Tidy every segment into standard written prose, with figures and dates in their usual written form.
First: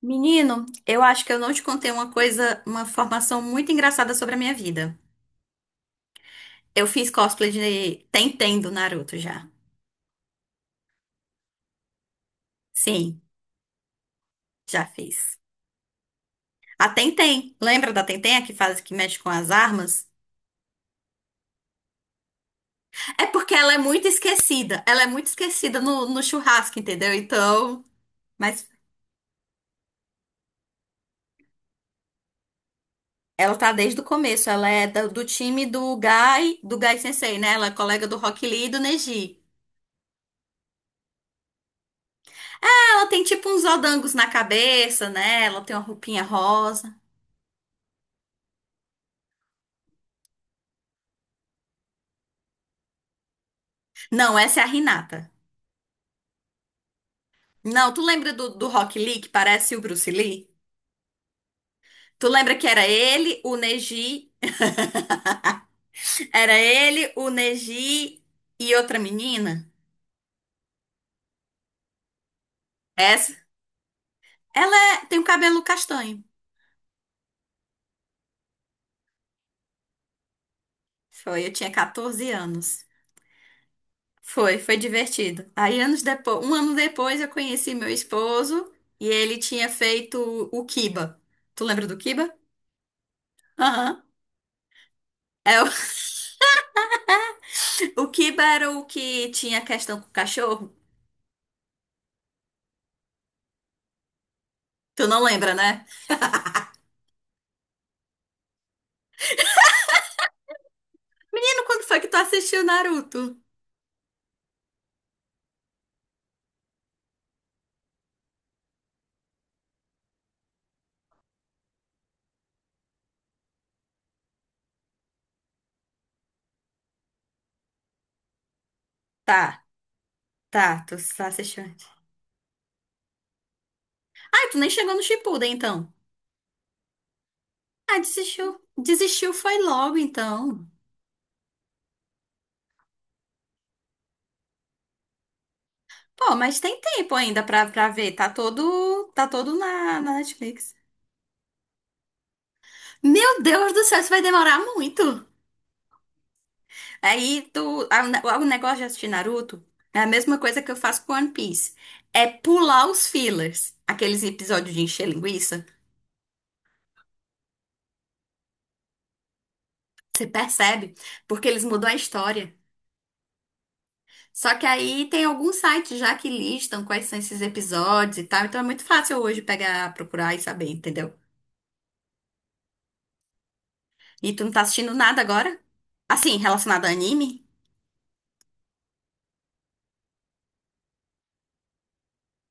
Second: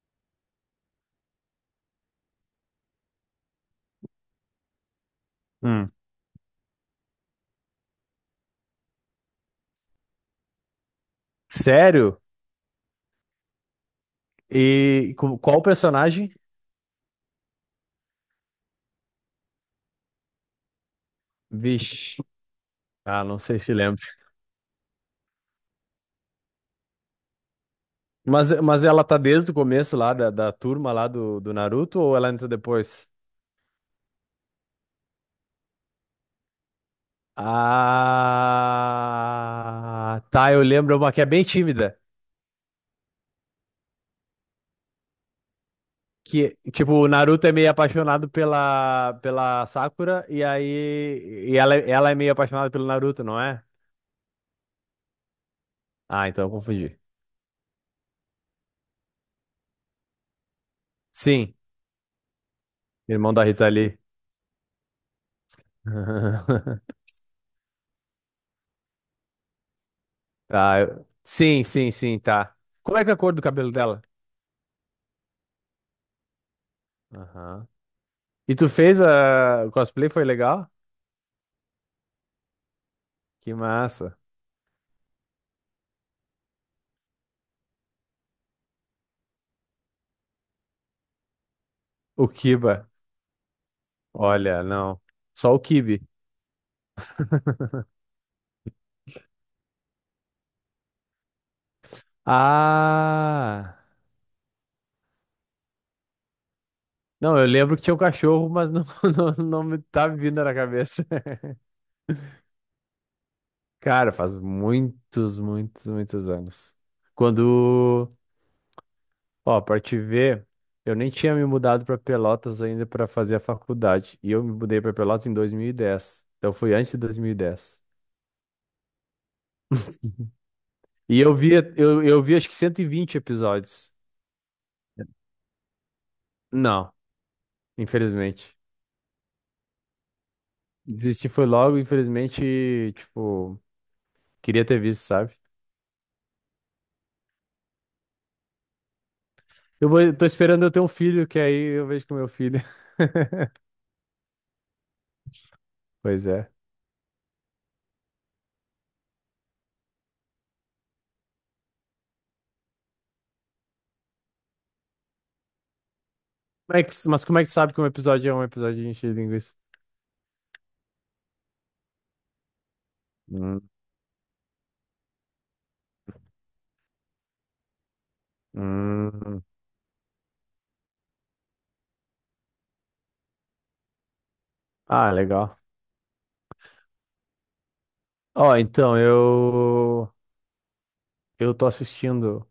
Menino, eu acho que eu não te contei uma coisa, uma formação muito engraçada sobre a minha vida. Hum. Eu fiz cosplay de Tenten do Naruto já. Sério? Sim, já E fiz. qual o personagem? A Tenten, lembra da Tenten, a que faz, que mexe com as armas? Vixe. Ah, É não porque sei ela se é lembro. muito esquecida. Ela é muito esquecida no churrasco, entendeu? Então, Mas, mas mas ela tá desde o começo lá da turma lá do Naruto ou ela entra depois? ela tá desde o começo. Ela é do time do Gai Sensei, né? Ela é colega do Rock Lee e do Neji. Ah, tá, eu lembro uma que é bem tímida. Ela tem tipo uns odangos na cabeça, né? Ela tem uma roupinha Que, tipo, rosa. o Naruto é meio apaixonado pela Sakura e aí e ela é meio apaixonada pelo Naruto, não é? Não, essa é a Renata. Ah, então eu confundi. Não, tu lembra do Rock Lee, que parece o Bruce Lee? Sim, Tu lembra que era irmão ele, da o Rita Lee. Neji, era ele, o Neji e outra menina? Ah, sim, sim, sim, tá. Como é que é a cor Essa, do cabelo dela? Tem o cabelo castanho. Aham. E tu fez a o cosplay, foi legal? Foi, eu tinha 14 anos. Que massa. Foi, foi divertido. Aí anos depois, um ano depois eu conheci meu esposo e ele tinha feito o Kiba. Tu lembra do O Kiba? Kiba. Aham. Olha, não. Só o É, o, Kibe. o Kiba era o que tinha questão com o cachorro. Ah! Tu não lembra, né? Não, eu lembro que tinha um cachorro, mas não, não, não me tá me vindo na cabeça. Quando foi que tu assistiu Naruto? Cara, faz muitos, muitos, muitos anos. Quando. Ó, pra te ver, eu nem tinha me mudado pra Pelotas ainda pra fazer a faculdade. E eu me mudei pra Pelotas em 2010. Então foi antes de dois mil e dez Tá, tá, tu e tá eu vi assistindo. eu, eu vi acho que 120 episódios. Ah, tu nem chegou no Shippuden, então. Não, Ah, infelizmente. desistiu. Desistiu foi logo, então. Desisti foi logo, infelizmente, tipo, queria ter visto, sabe? Pô, mas tem tempo ainda pra ver. Tá todo Eu na, vou, na eu tô esperando eu Netflix. ter um filho, que aí eu vejo com meu filho. Meu Deus do céu, isso vai demorar muito. Pois é. Aí, tu, o negócio de assistir Naruto é a mesma coisa que eu faço com One Piece. É pular os fillers. Aqueles episódios de encher linguiça. Mas como é que tu sabe que um episódio é um episódio de encher de linguiça? Você percebe? Porque eles mudam a história. Hum, Só que aí tem alguns sites já que listam quais são esses episódios e tal, então é muito fácil hoje hum. pegar, procurar e saber, entendeu? E tu não tá assistindo Ah, nada legal. agora? Assim, relacionado a anime? Ó, então, eu. Eu tô assistindo,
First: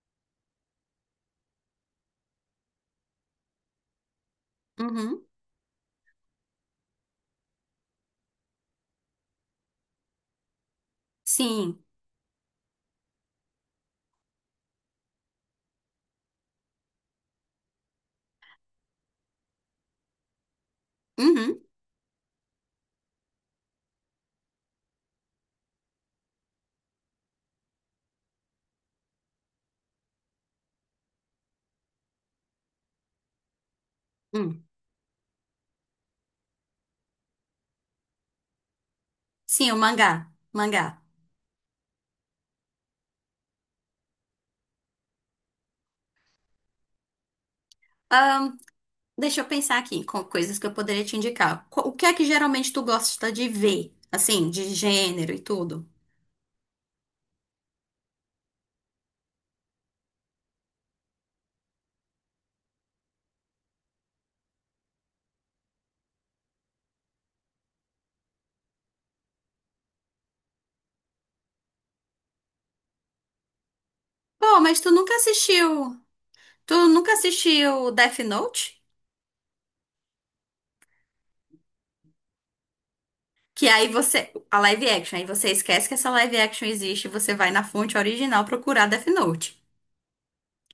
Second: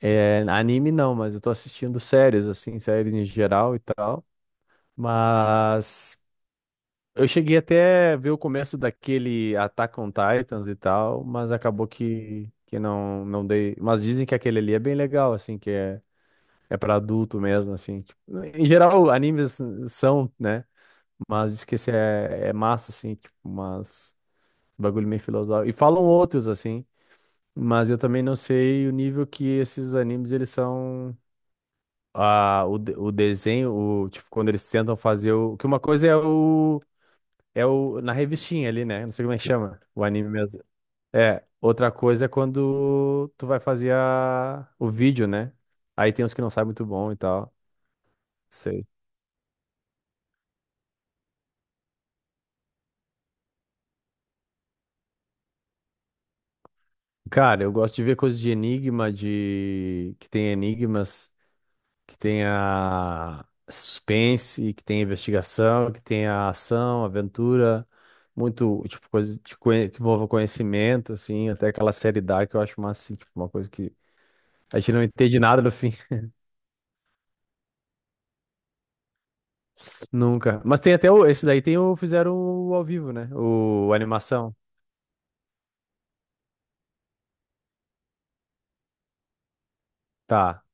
é, anime não, mas eu tô assistindo séries, assim, séries em geral e tal. Uhum. Mas eu cheguei até ver o começo daquele Attack on Titans e tal, mas Sim. acabou que não, não dei. Mas dizem que aquele ali é bem legal, assim, que é pra adulto mesmo, assim. Tipo, em geral, animes são, né? Mas Uhum. diz que esse é massa, assim, tipo, mas bagulho meio filosófico. E falam outros, assim. Mas eu também não sei o nível que esses animes eles são a, o, de- o desenho, o, tipo, quando Hum. eles tentam fazer o. Que uma coisa é o. É o. Na revistinha ali, né? Não sei como é que Sim, o chama. O mangá. anime mesmo. Mangá. É. Outra coisa é quando tu vai fazer o vídeo, né? Aí tem uns que não sabem muito bom e tal. Ahn, Sei. Deixa eu pensar aqui com coisas que eu poderia te indicar. O que é que geralmente tu gosta de ver? Assim, de gênero e tudo? Cara, eu gosto de ver coisas de enigma, de. Que tem enigmas. Que tenha suspense, que tenha investigação, que tenha ação, aventura, muito, tipo, coisa de que envolva conhecimento, assim, até aquela série Dark que eu acho massa, assim, tipo, uma coisa que Pô, mas a tu gente não nunca entende nada no fim, assistiu. Tu nunca assistiu Death Note? nunca. Mas tem até o, esse daí tem o, fizeram o ao vivo, né? Que aí O a você. animação. A live action, aí você esquece que essa live action existe e você vai na fonte original procurar Death Note. Tá.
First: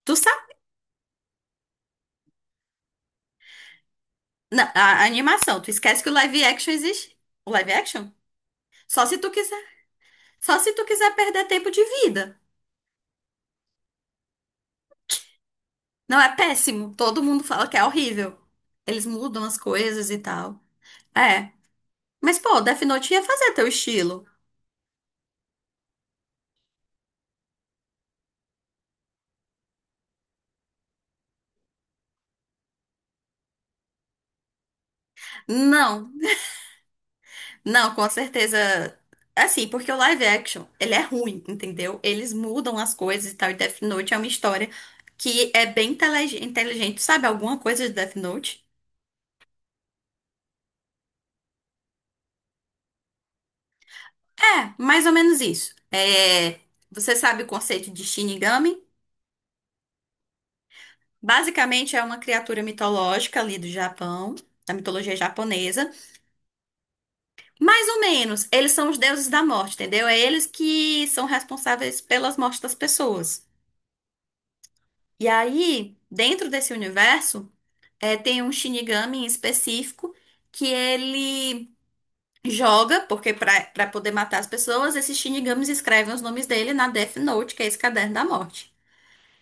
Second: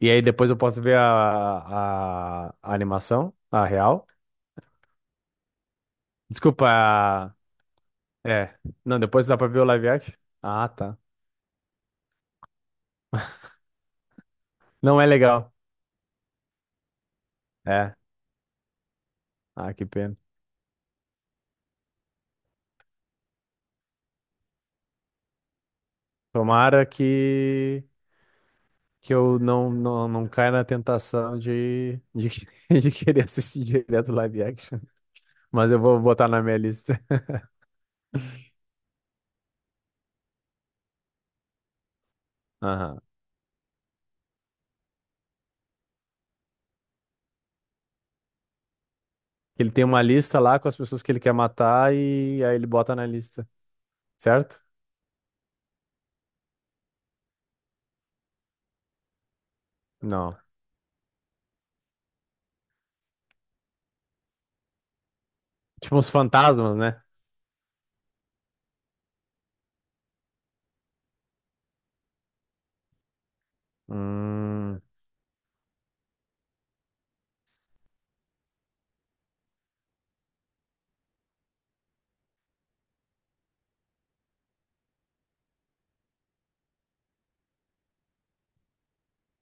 E Tu aí sabe? depois eu posso ver a animação, a real. A animação, tu esquece que o live Desculpa, action existe? O live action? é. Não, Só se depois tu dá pra ver quiser. o live action. Só Ah, se tu tá. quiser perder tempo de vida. Não é legal. Não é péssimo. Todo mundo fala que é É. horrível. Eles mudam as Ah, que coisas pena. e tal. É. Mas, pô, Death Note ia fazer teu estilo. Tomara que eu não, não, não caia na tentação de querer assistir direto live action. Mas eu vou Não. botar na minha lista. Não, com certeza. Assim, porque o live action, ele é ruim, entendeu? Eles mudam as Aham. coisas e tal. E Death Note é uma história que é inteligente. Sabe alguma coisa de Death Note? Ele tem uma lista lá com as pessoas que ele quer matar e aí ele bota na lista, certo? É, mais ou menos isso. É, você sabe o conceito de Shinigami? Não. Basicamente é uma criatura mitológica ali do Japão, da mitologia japonesa. Tipo uns fantasmas, né? Mais ou menos, eles são os deuses da morte, entendeu? É eles que são responsáveis pelas mortes das pessoas. Hum, E aí, dentro desse universo. É, tem um Shinigami em específico que ele joga, porque pra poder matar as pessoas, esses Shinigamis escrevem os nomes dele na Death Note, que é esse caderno da morte.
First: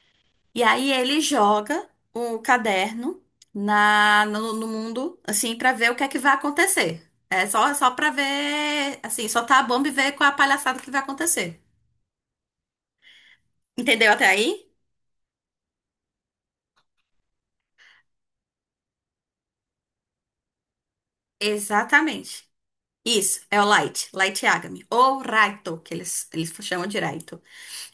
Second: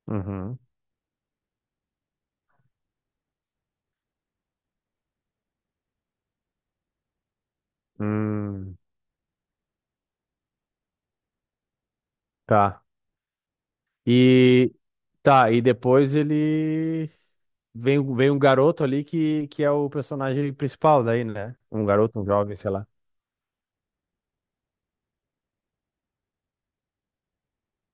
uhum, E aí ele joga o caderno na no, no mundo, assim, pra ver o que é que vai acontecer. É só para hum, ver, assim, soltar a bomba e ver qual é a palhaçada que vai acontecer. tá. Entendeu até aí? E tá, e depois ele vem um garoto ali que é o personagem principal daí, né? Um garoto, um Exatamente. jovem, sei lá. Isso, é o Light, Light Yagami. Ou Raito, que eles chamam de Raito.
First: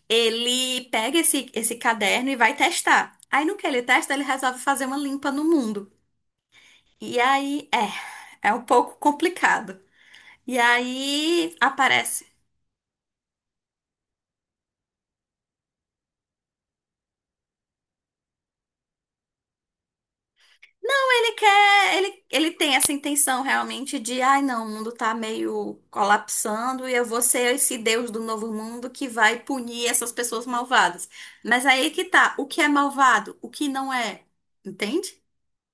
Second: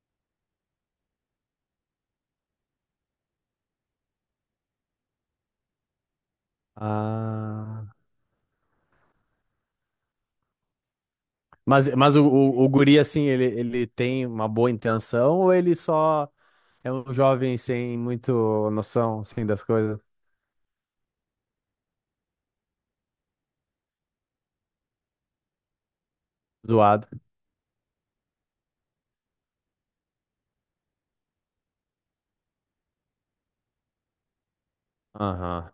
Ele pega esse caderno e vai testar. Aí no que ele testa, ele resolve fazer uma limpa no mundo. E aí, Ah. é, é um pouco complicado. E aí Mas o, aparece. o guri, assim, ele tem uma boa intenção ou ele só é um jovem sem muito noção, assim, das coisas? Então ele quer, ele tem essa intenção realmente de, ai não, o mundo tá meio colapsando e eu Zoado. vou ser esse Deus do novo mundo que vai punir essas pessoas malvadas. Mas aí que tá, o que é malvado, o que não é, entende? Aham,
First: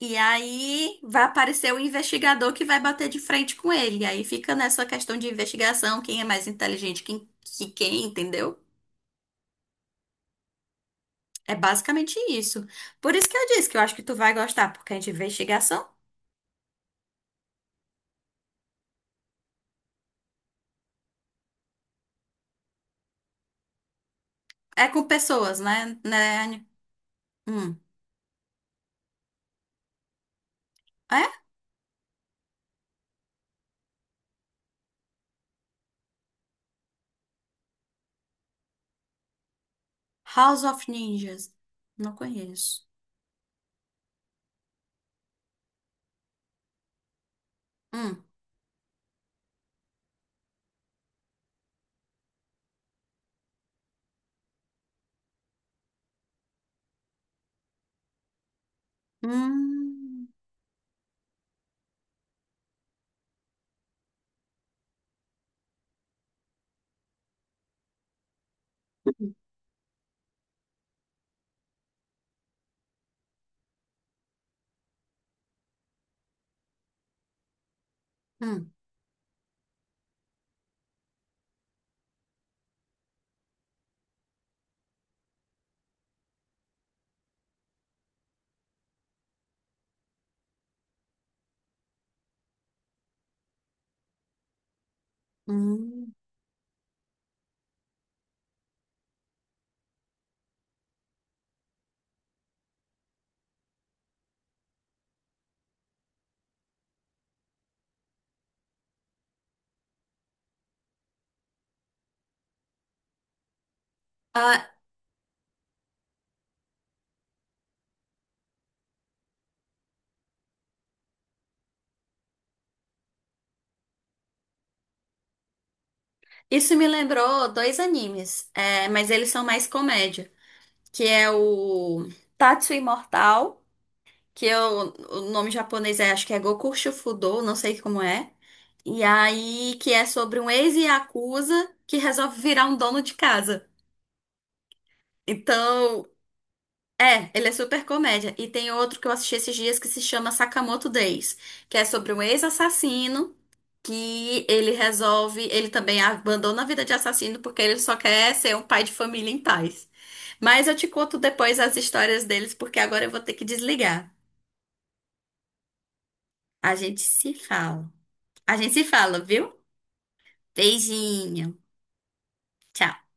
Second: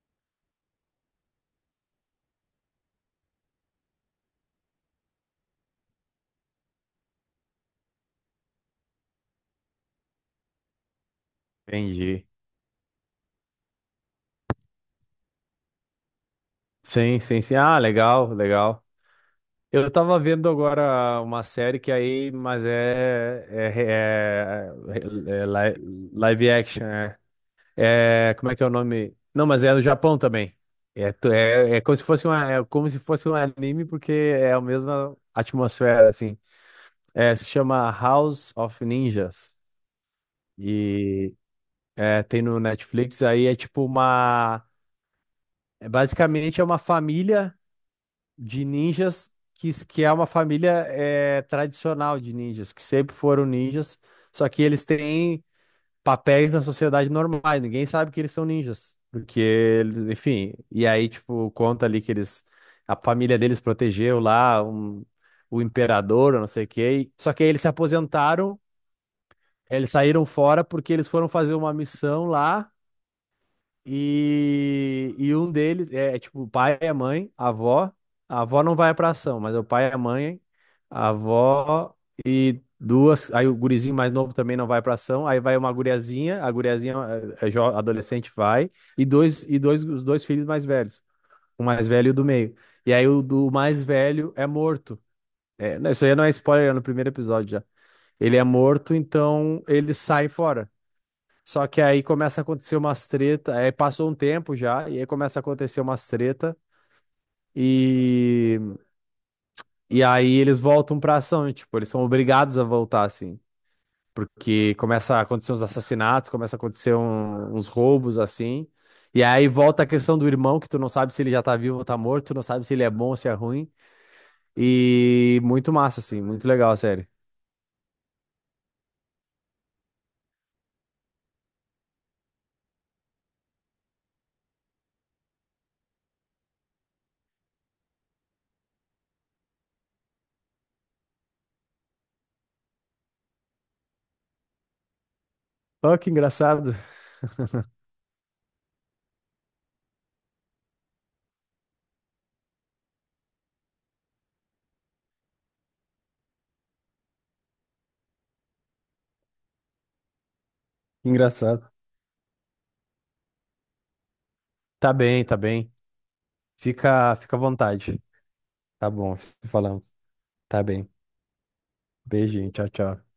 E aí vai aparecer o investigador que vai bater de frente com ele. E aí fica nessa questão de investigação, quem é mais inteligente quem, que quem, entendeu? É basicamente entendi. isso. Por isso que eu disse que eu acho que tu vai gostar, porque é de investigação. Sim, sim, sim. Ah, legal, legal. Eu tava vendo agora uma série que é aí, mas é, é, É é- com pessoas, é né? li- live né? action, é. Hum. É, como é que é o nome? Não, mas é do Japão também. É, É? É como se fosse uma, é como se fosse um anime, porque é a mesma atmosfera, assim. É, se chama House of Ninjas. House of E Ninjas. Não é, tem no conheço. Netflix, aí é tipo uma... É basicamente é uma família Hum. de ninjas que é uma família é, tradicional de ninjas, que sempre foram ninjas, só que eles têm papéis na sociedade normais. Ninguém sabe que eles são ninjas. Porque, Hum. enfim, e aí, tipo, conta ali que eles, a família deles protegeu lá o imperador, eu não sei o quê. Só que aí eles se aposentaram, eles saíram fora porque eles foram fazer uma missão lá. E um deles é tipo o pai e a mãe, a avó. A avó Hum. não vai pra ação, mas é o pai e a mãe, a avó e duas. Aí o gurizinho mais novo também não vai pra ação. Aí vai uma guriazinha, a guriazinha é adolescente vai, e dois, os dois filhos mais velhos, o mais velho e o do meio. E aí o do mais velho é morto. É, não, isso Hum. aí não é spoiler, é no primeiro episódio já. Ele é morto, então ele sai fora. Só que aí começa a acontecer umas treta, aí passou um tempo já, e aí começa a acontecer umas treta, e, e aí eles voltam pra ação, e, tipo, eles são obrigados a voltar, assim, Ah, porque começa a acontecer uns assassinatos, começa a acontecer uns roubos, assim, e aí volta a questão do irmão, que tu não sabe se ele já tá vivo ou tá morto, tu não sabe se ele é bom ou se é ruim, e muito massa, assim, muito legal a isso me série. lembrou dois animes, é, mas eles são mais comédia, que é o Tatsu Imortal. Que eu, o nome japonês é, acho que é Goku Shufudo, não sei como é. E aí, que é sobre um ex-yakuza que resolve virar um dono de casa. Oh, Então, que engraçado, é, ele é super comédia. E tem outro que eu assisti esses dias que se chama Sakamoto Days, que é sobre um ex-assassino que ele resolve, ele também abandona a vida de assassino porque ele só quer ser um pai de família em paz. Mas eu te que conto depois engraçado. as histórias deles, porque agora eu vou ter que desligar. Tá bem, A gente fica, se fica à fala. vontade, A gente se tá bom, fala, se viu? falamos. Tá bem. Beijinho. Beijinho. Tchau, Tchau. tchau.